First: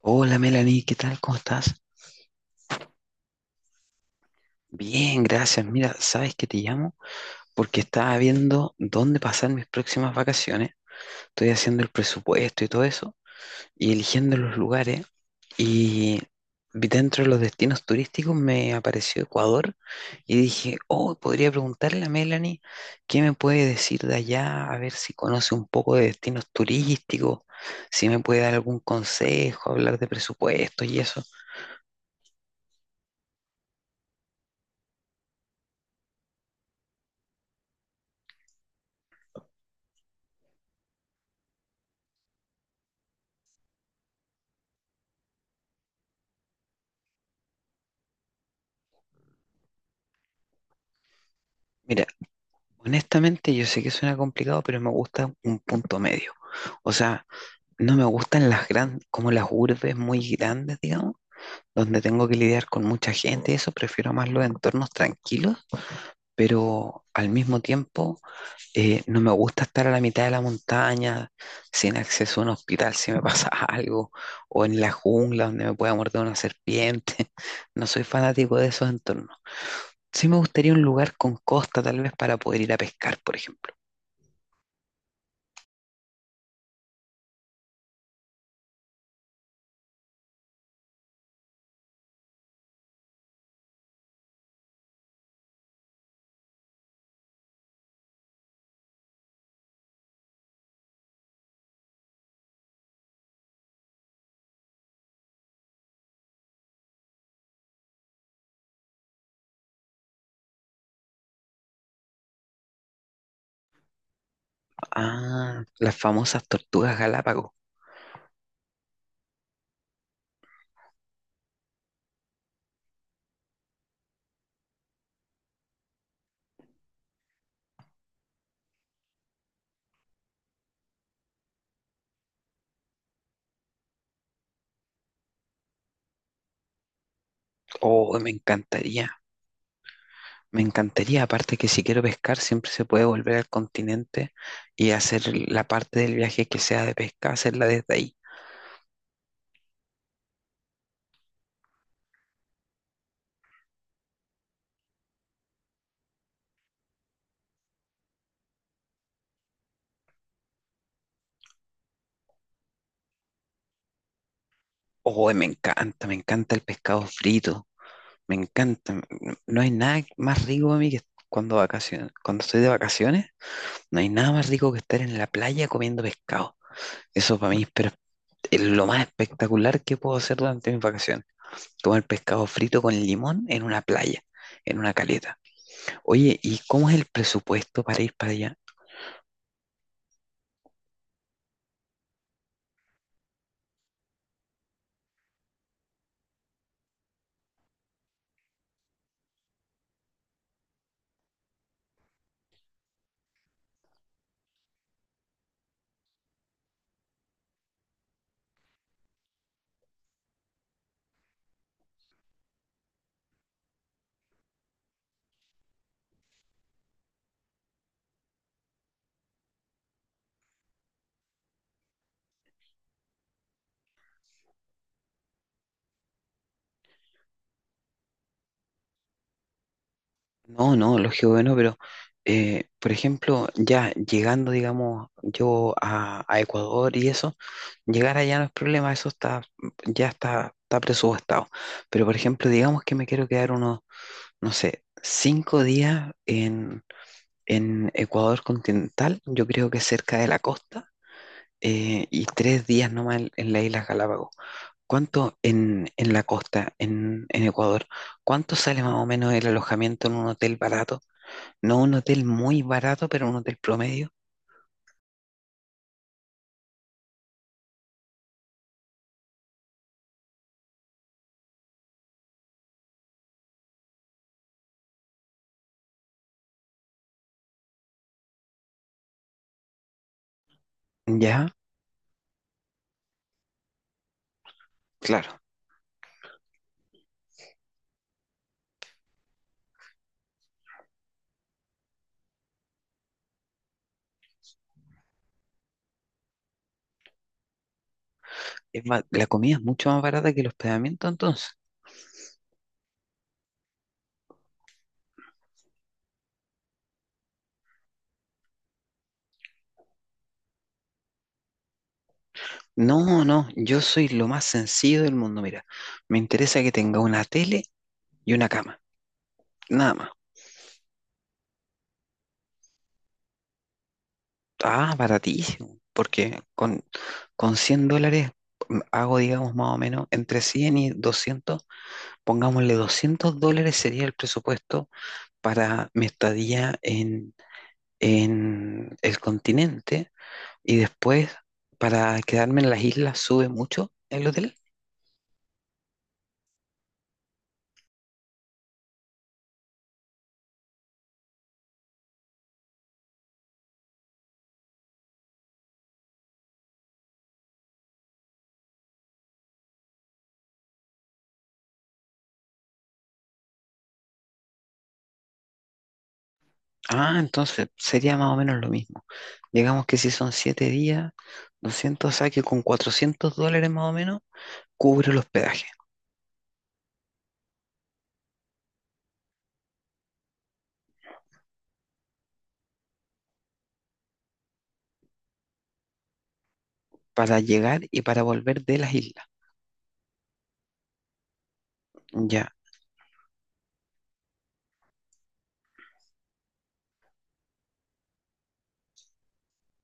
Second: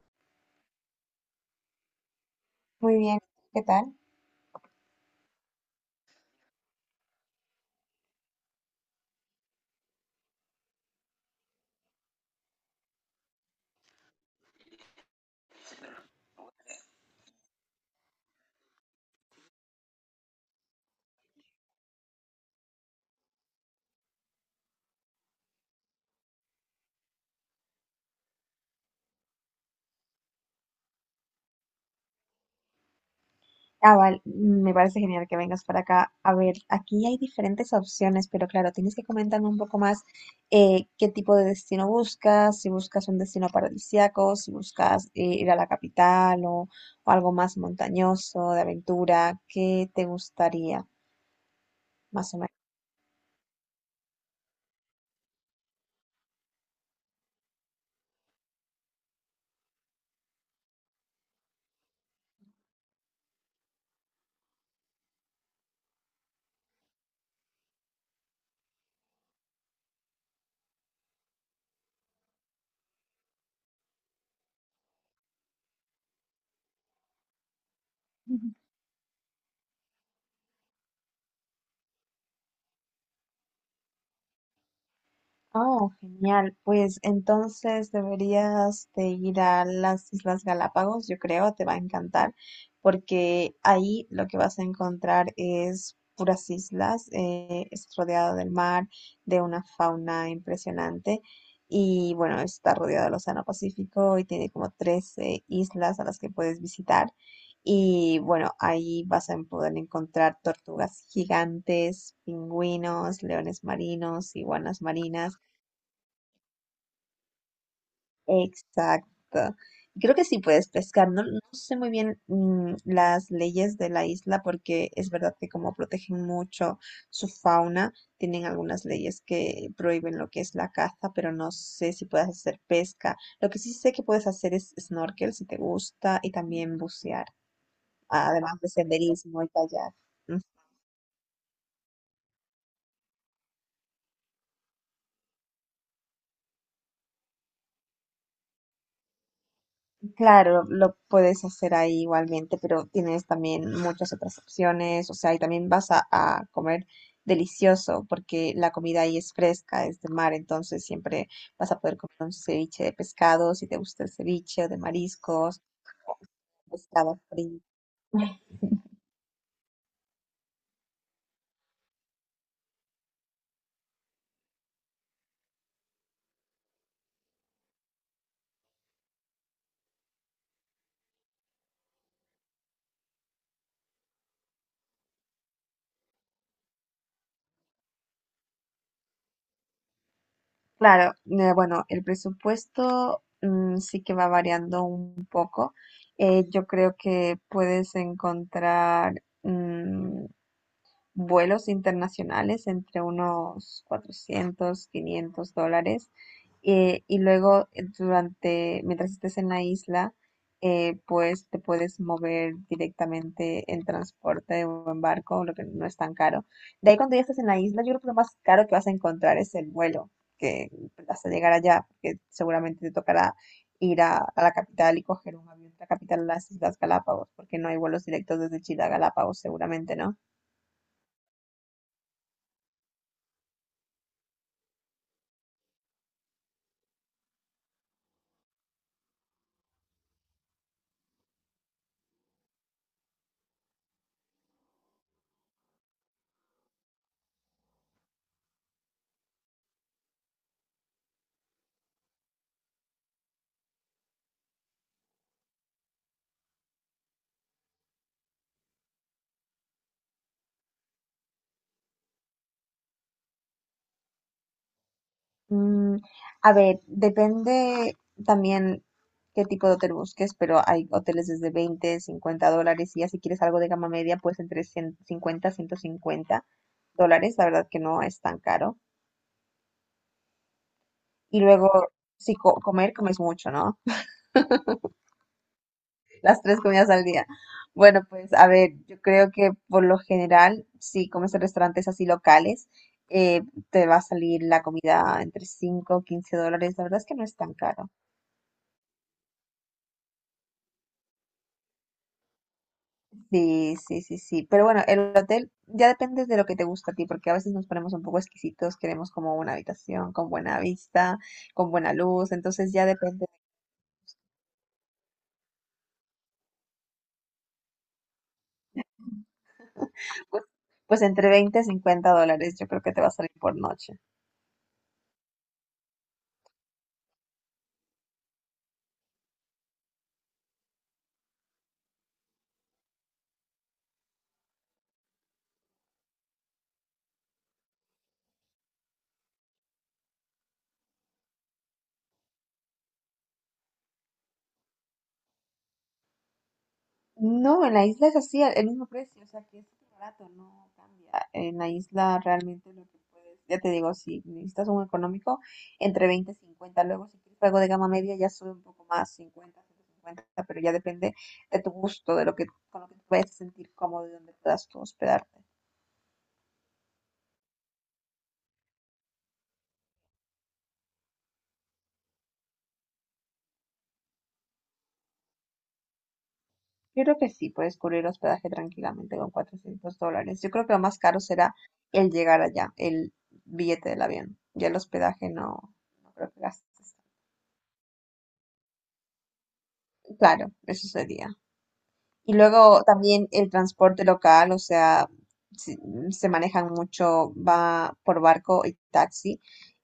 Hola Melanie, ¿qué tal? ¿Cómo estás? Muy bien, ¿qué tal? Bien, gracias. Mira, sabes que te llamo porque estaba viendo dónde pasar mis próximas vacaciones. Estoy haciendo el presupuesto y todo eso y eligiendo los lugares. Y vi dentro de los destinos turísticos me apareció Ecuador y dije, oh, podría preguntarle a Melanie qué me puede decir de allá, a ver si conoce un poco de destinos turísticos, si me puede dar algún consejo, hablar de presupuestos y eso. Ah, vale, me parece genial que vengas para acá. A ver, aquí hay diferentes opciones, pero claro, tienes que comentarme un poco más qué tipo de destino buscas, si buscas un destino paradisíaco, si buscas ir a la capital o algo más montañoso, de aventura, ¿qué te gustaría, Mira. más o menos? Honestamente, yo sé que suena complicado, pero me gusta un punto medio. O sea, no me gustan las grandes, como las urbes muy grandes, digamos, donde tengo que lidiar con mucha gente y eso, prefiero más los entornos tranquilos, pero al mismo tiempo no me gusta estar a la mitad de la montaña, sin acceso a un hospital si me pasa algo, o en la jungla donde me pueda morder una serpiente. No soy fanático de esos entornos. Sí me gustaría un lugar con costa, tal vez, para poder ir a pescar, por ejemplo. Oh, genial. Pues entonces deberías de ir a las Islas Galápagos, yo creo, te va a encantar, porque ahí lo que vas a encontrar es puras islas, es rodeado del mar, de una fauna impresionante y bueno, está rodeado del Océano Pacífico y tiene como 13 islas a las que puedes visitar. Y bueno, ahí vas a poder encontrar tortugas gigantes, pingüinos, leones marinos, iguanas marinas. Ah, las famosas tortugas Galápagos. Exacto. Creo que sí puedes pescar. No, no sé muy bien las leyes de la isla porque es verdad que como protegen mucho su fauna, tienen algunas leyes que prohíben lo que es la caza, pero no sé si puedes hacer pesca. Lo que sí sé que puedes hacer es snorkel si te gusta y también bucear, Oh, me además de encantaría, senderismo y kayak. me encantaría. Aparte que si quiero pescar, siempre se puede volver al continente y hacer la parte del viaje que sea de pesca, hacerla desde ahí. Claro, lo puedes hacer ahí igualmente, pero tienes también muchas otras opciones, o sea, y también vas a comer delicioso, porque la comida ahí es fresca, es de mar, entonces siempre vas a poder comer un ceviche de pescado, si te gusta el ceviche, o de Oh, mariscos, me o encanta el pescado pescado frito. frito, me encanta. No hay nada más rico a mí que cuando cuando estoy de vacaciones, no hay nada más rico que estar en la playa comiendo pescado. Eso para mí es lo más espectacular que puedo hacer durante mis vacaciones. Comer pescado frito con limón en una playa, en una caleta. Oye, ¿y cómo es el presupuesto para ir para allá? Claro, bueno, el presupuesto sí que va variando un poco. Yo creo que puedes encontrar, mm, vuelos internacionales entre unos $400-500. Y luego, durante, mientras estés en la isla, pues te puedes mover directamente en transporte o en barco, lo que no es tan caro. De ahí, cuando ya estás en la isla, yo creo que lo más caro que vas a encontrar es el vuelo, que hasta llegar allá, porque seguramente te tocará ir a la capital y coger un avión de la capital a las Islas Galápagos, porque no hay vuelos directos desde Chile a Galápagos, seguramente, ¿no? No, no, lógico que no, pero por ejemplo, ya llegando, digamos, yo a Ecuador y eso, llegar allá no es problema, eso está, ya está presupuestado. Pero por ejemplo, digamos que me quiero quedar unos, no sé, 5 días en Ecuador continental, yo creo que cerca de la costa y 3 días nomás en las Islas Galápagos. ¿Cuánto en la costa, en Ecuador? ¿Cuánto sale más o menos el alojamiento en un hotel barato? No un hotel muy barato, pero un hotel promedio. Mm, a ver, depende también qué tipo de hotel busques, pero hay hoteles desde $20-50 y ya si quieres algo de gama media, pues entre ciento cincuenta dólares. La verdad que no es tan caro. Y Ya, luego, si comer, comes mucho, ¿no? claro. Las tres comidas al día. Bueno, pues a ver, yo creo que por lo general, si comes en restaurantes así locales, eh, te va a salir la comida entre 5, o 15 dólares. La verdad es que no es tan caro. Es más, la comida es mucho más barata que el hospedamiento entonces. Sí, sí, sí, sí. Pero bueno, el hotel ya depende de lo que te gusta a ti, porque a veces nos ponemos un poco exquisitos, queremos como una habitación con buena vista, con buena luz, entonces ya No, depende, no, yo soy lo más sencillo del mundo. Mira, me interesa que tenga una tele y una cama, nada más. pues, pues entre $20-50 yo creo que te va a salir por noche. Ah, baratísimo, porque con $100 hago, digamos, más o menos entre 100 y 200, pongámosle $200 sería el presupuesto para mi estadía en el continente y después para quedarme en las islas sube mucho el hotel. No, en la isla es así, el mismo precio, o sea que es súper barato, no cambia. En la isla realmente lo que puedes, ya te digo, si necesitas un económico, entre 20 y 50. Luego, si quieres algo de gama media, ya sube un poco más, 50-150, pero ya depende de tu gusto, con lo que te puedes sentir cómodo y donde puedas tú hospedarte. Ah, entonces sería más o menos lo mismo. Digamos que si son 7 días, 200 saque con $400 más o menos, cubre el hospedaje Yo creo que sí, puedes cubrir hospedaje tranquilamente con $400. Yo creo que lo más caro será el llegar allá, el billete del avión. Ya el hospedaje no, no creo que gastes. para llegar y para volver de las islas. Claro, eso sería. Y Ya, luego también el transporte local, o sea, si- se manejan mucho, va por barco y taxi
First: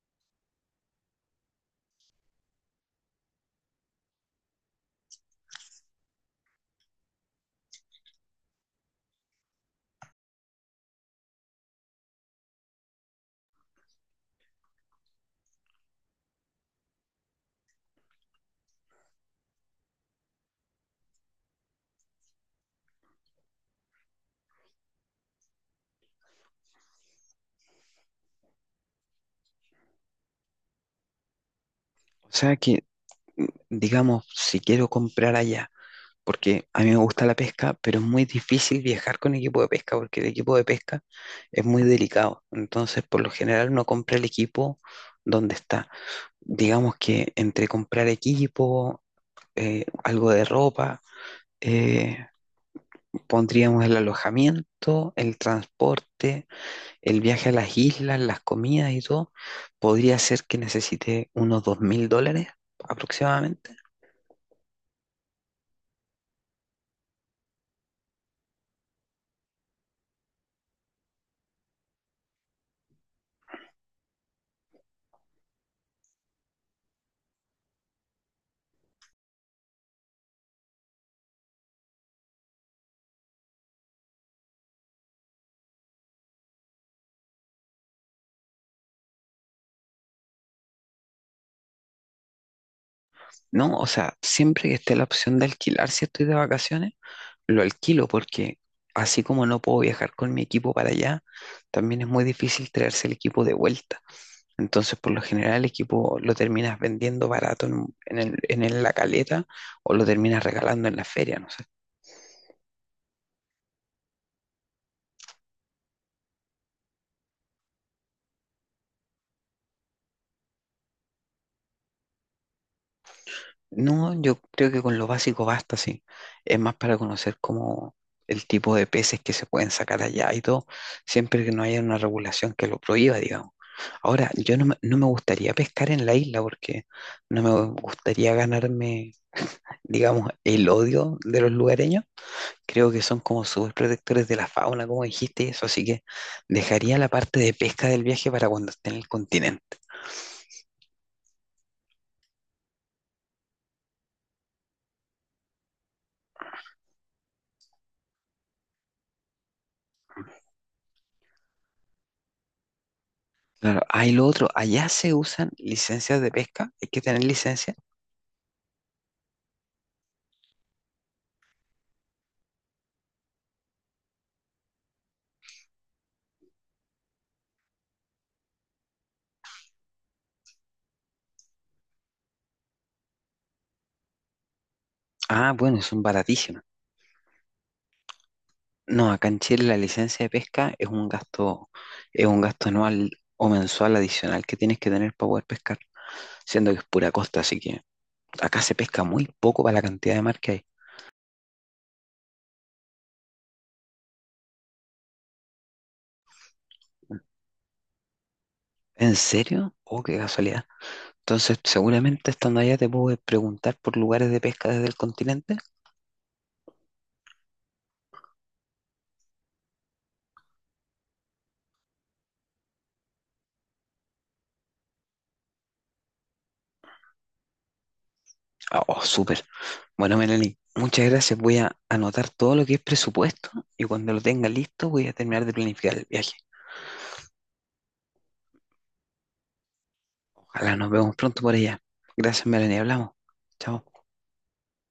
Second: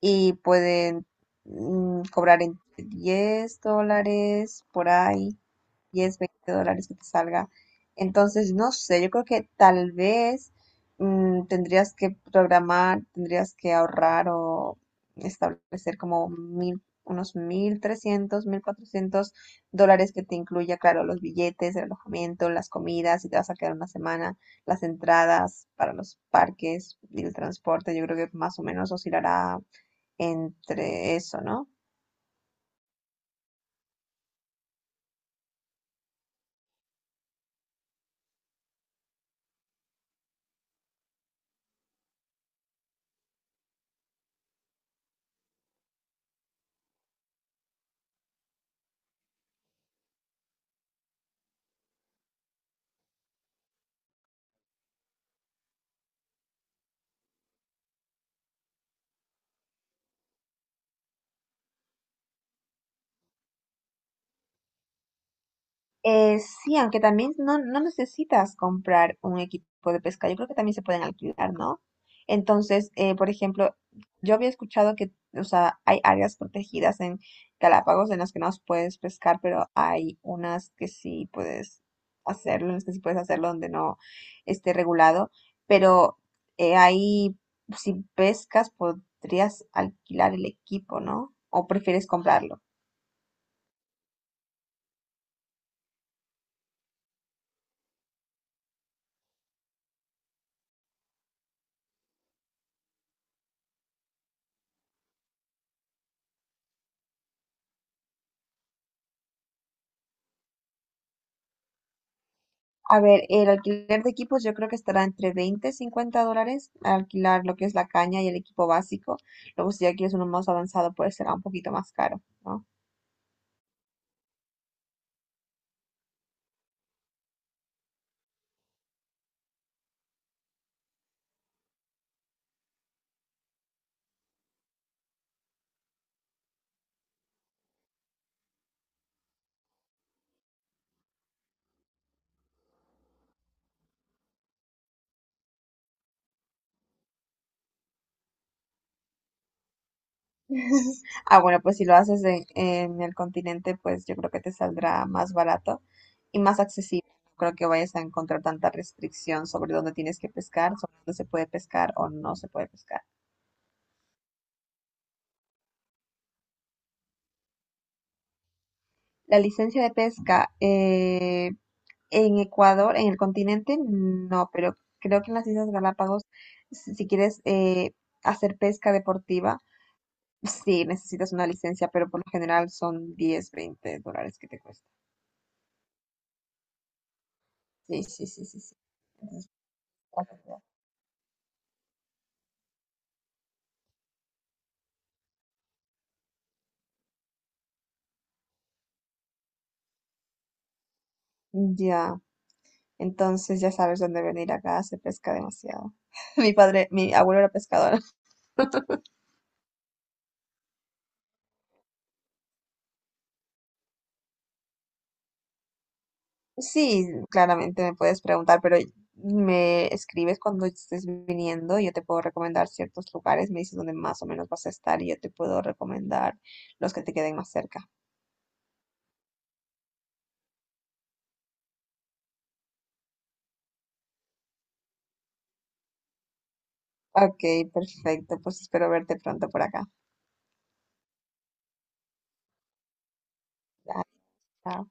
y pueden cobrar entre $10 por ahí. 10, 20 dólares que te salga. Entonces, no sé, yo creo que tal vez tendrías que programar, tendrías que ahorrar o establecer como unos $1,300-1,400 que te incluya, claro, los billetes, el alojamiento, las comidas, si te vas a quedar una semana, las entradas para los parques y el transporte, yo creo que más o menos oscilará entre eso, ¿no? o sea que, digamos, si quiero comprar allá, porque a mí me gusta la pesca, pero es muy difícil viajar con equipo de pesca, porque el equipo de pesca es muy delicado. Entonces, por lo general, uno compra el equipo donde está. Digamos que entre comprar equipo, algo de ropa, eh, pondríamos el alojamiento, el transporte, el viaje a las islas, las comidas y todo. Podría ser que necesite unos $2,000 aproximadamente. Sí, aunque también no, no necesitas comprar un equipo de pesca, yo creo que también se pueden alquilar, ¿no? Entonces, por ejemplo, yo había escuchado que, o sea, hay áreas protegidas en Galápagos en las que no puedes pescar, pero hay unas que sí puedes hacerlo, en las que sí puedes hacerlo donde no esté regulado, pero ahí, si pescas, podrías alquilar el equipo, ¿no? ¿O prefieres comprarlo? No, o sea, siempre que esté la opción de alquilar si estoy de vacaciones, lo alquilo porque así como no puedo viajar con mi equipo para allá, también es muy difícil traerse el equipo de vuelta. Entonces, por lo general, el equipo lo terminas vendiendo barato en, un- en el- la caleta o lo terminas regalando en la feria, ¿no? A ver, el alquiler de equipos yo creo que estará entre $20-50 alquilar lo que es la caña y el equipo básico. Luego, si ya quieres uno más avanzado, pues será un poquito más caro, ¿no? No, yo creo que con lo básico basta, sí. Es más para conocer como el tipo de peces que se pueden sacar allá y todo, siempre que no haya una regulación que lo prohíba, digamos. Ahora, yo no me gustaría pescar en la isla porque no me gustaría ganarme, digamos, el odio de los lugareños. Creo que son como súper protectores de la fauna, como dijiste, y eso, así que dejaría la parte de pesca del viaje para cuando esté en el continente. Ah, bueno, pues si lo haces en el continente, pues yo creo que te saldrá más barato y más accesible. No creo que vayas a encontrar tanta restricción sobre dónde tienes que pescar, sobre dónde se puede pescar o no se puede pescar. Claro, hay lo otro, allá se usan licencias de pesca, hay que tener licencia. La licencia de pesca, en Ecuador, en el continente, no, pero creo que en las Islas Galápagos, si quieres hacer pesca deportiva, sí, necesitas una licencia, pero por lo general son $10-20 que te cuesta. Ah, bueno, son baratísimas. Sí, sí, sí, sí, sí. No, acá en Entonces, Chile la licencia de pesca es un gasto anual o mensual adicional que tienes que tener para poder pescar, siendo que es pura costa, así que acá se pesca muy poco para la cantidad de mar que hay. ya, entonces ya sabes dónde venir acá, se pesca demasiado. Mi padre, mi abuelo era pescador. ¿En serio? Oh, qué casualidad. Entonces, seguramente estando allá te puedo preguntar por lugares de pesca desde el continente. Sí, claramente me puedes preguntar, pero me escribes cuando estés viniendo y yo te puedo recomendar ciertos lugares, me dices dónde más o menos vas a estar y yo te puedo recomendar los que te queden más cerca. Ah, oh, súper. Bueno, Melanie, muchas gracias. Voy a anotar todo lo que es presupuesto y cuando lo tenga listo voy a terminar de planificar el viaje. Ok, perfecto, pues espero verte pronto por acá. Ojalá nos vemos pronto por allá. Gracias, Melanie. Hablamos. Chao. Dale, chao.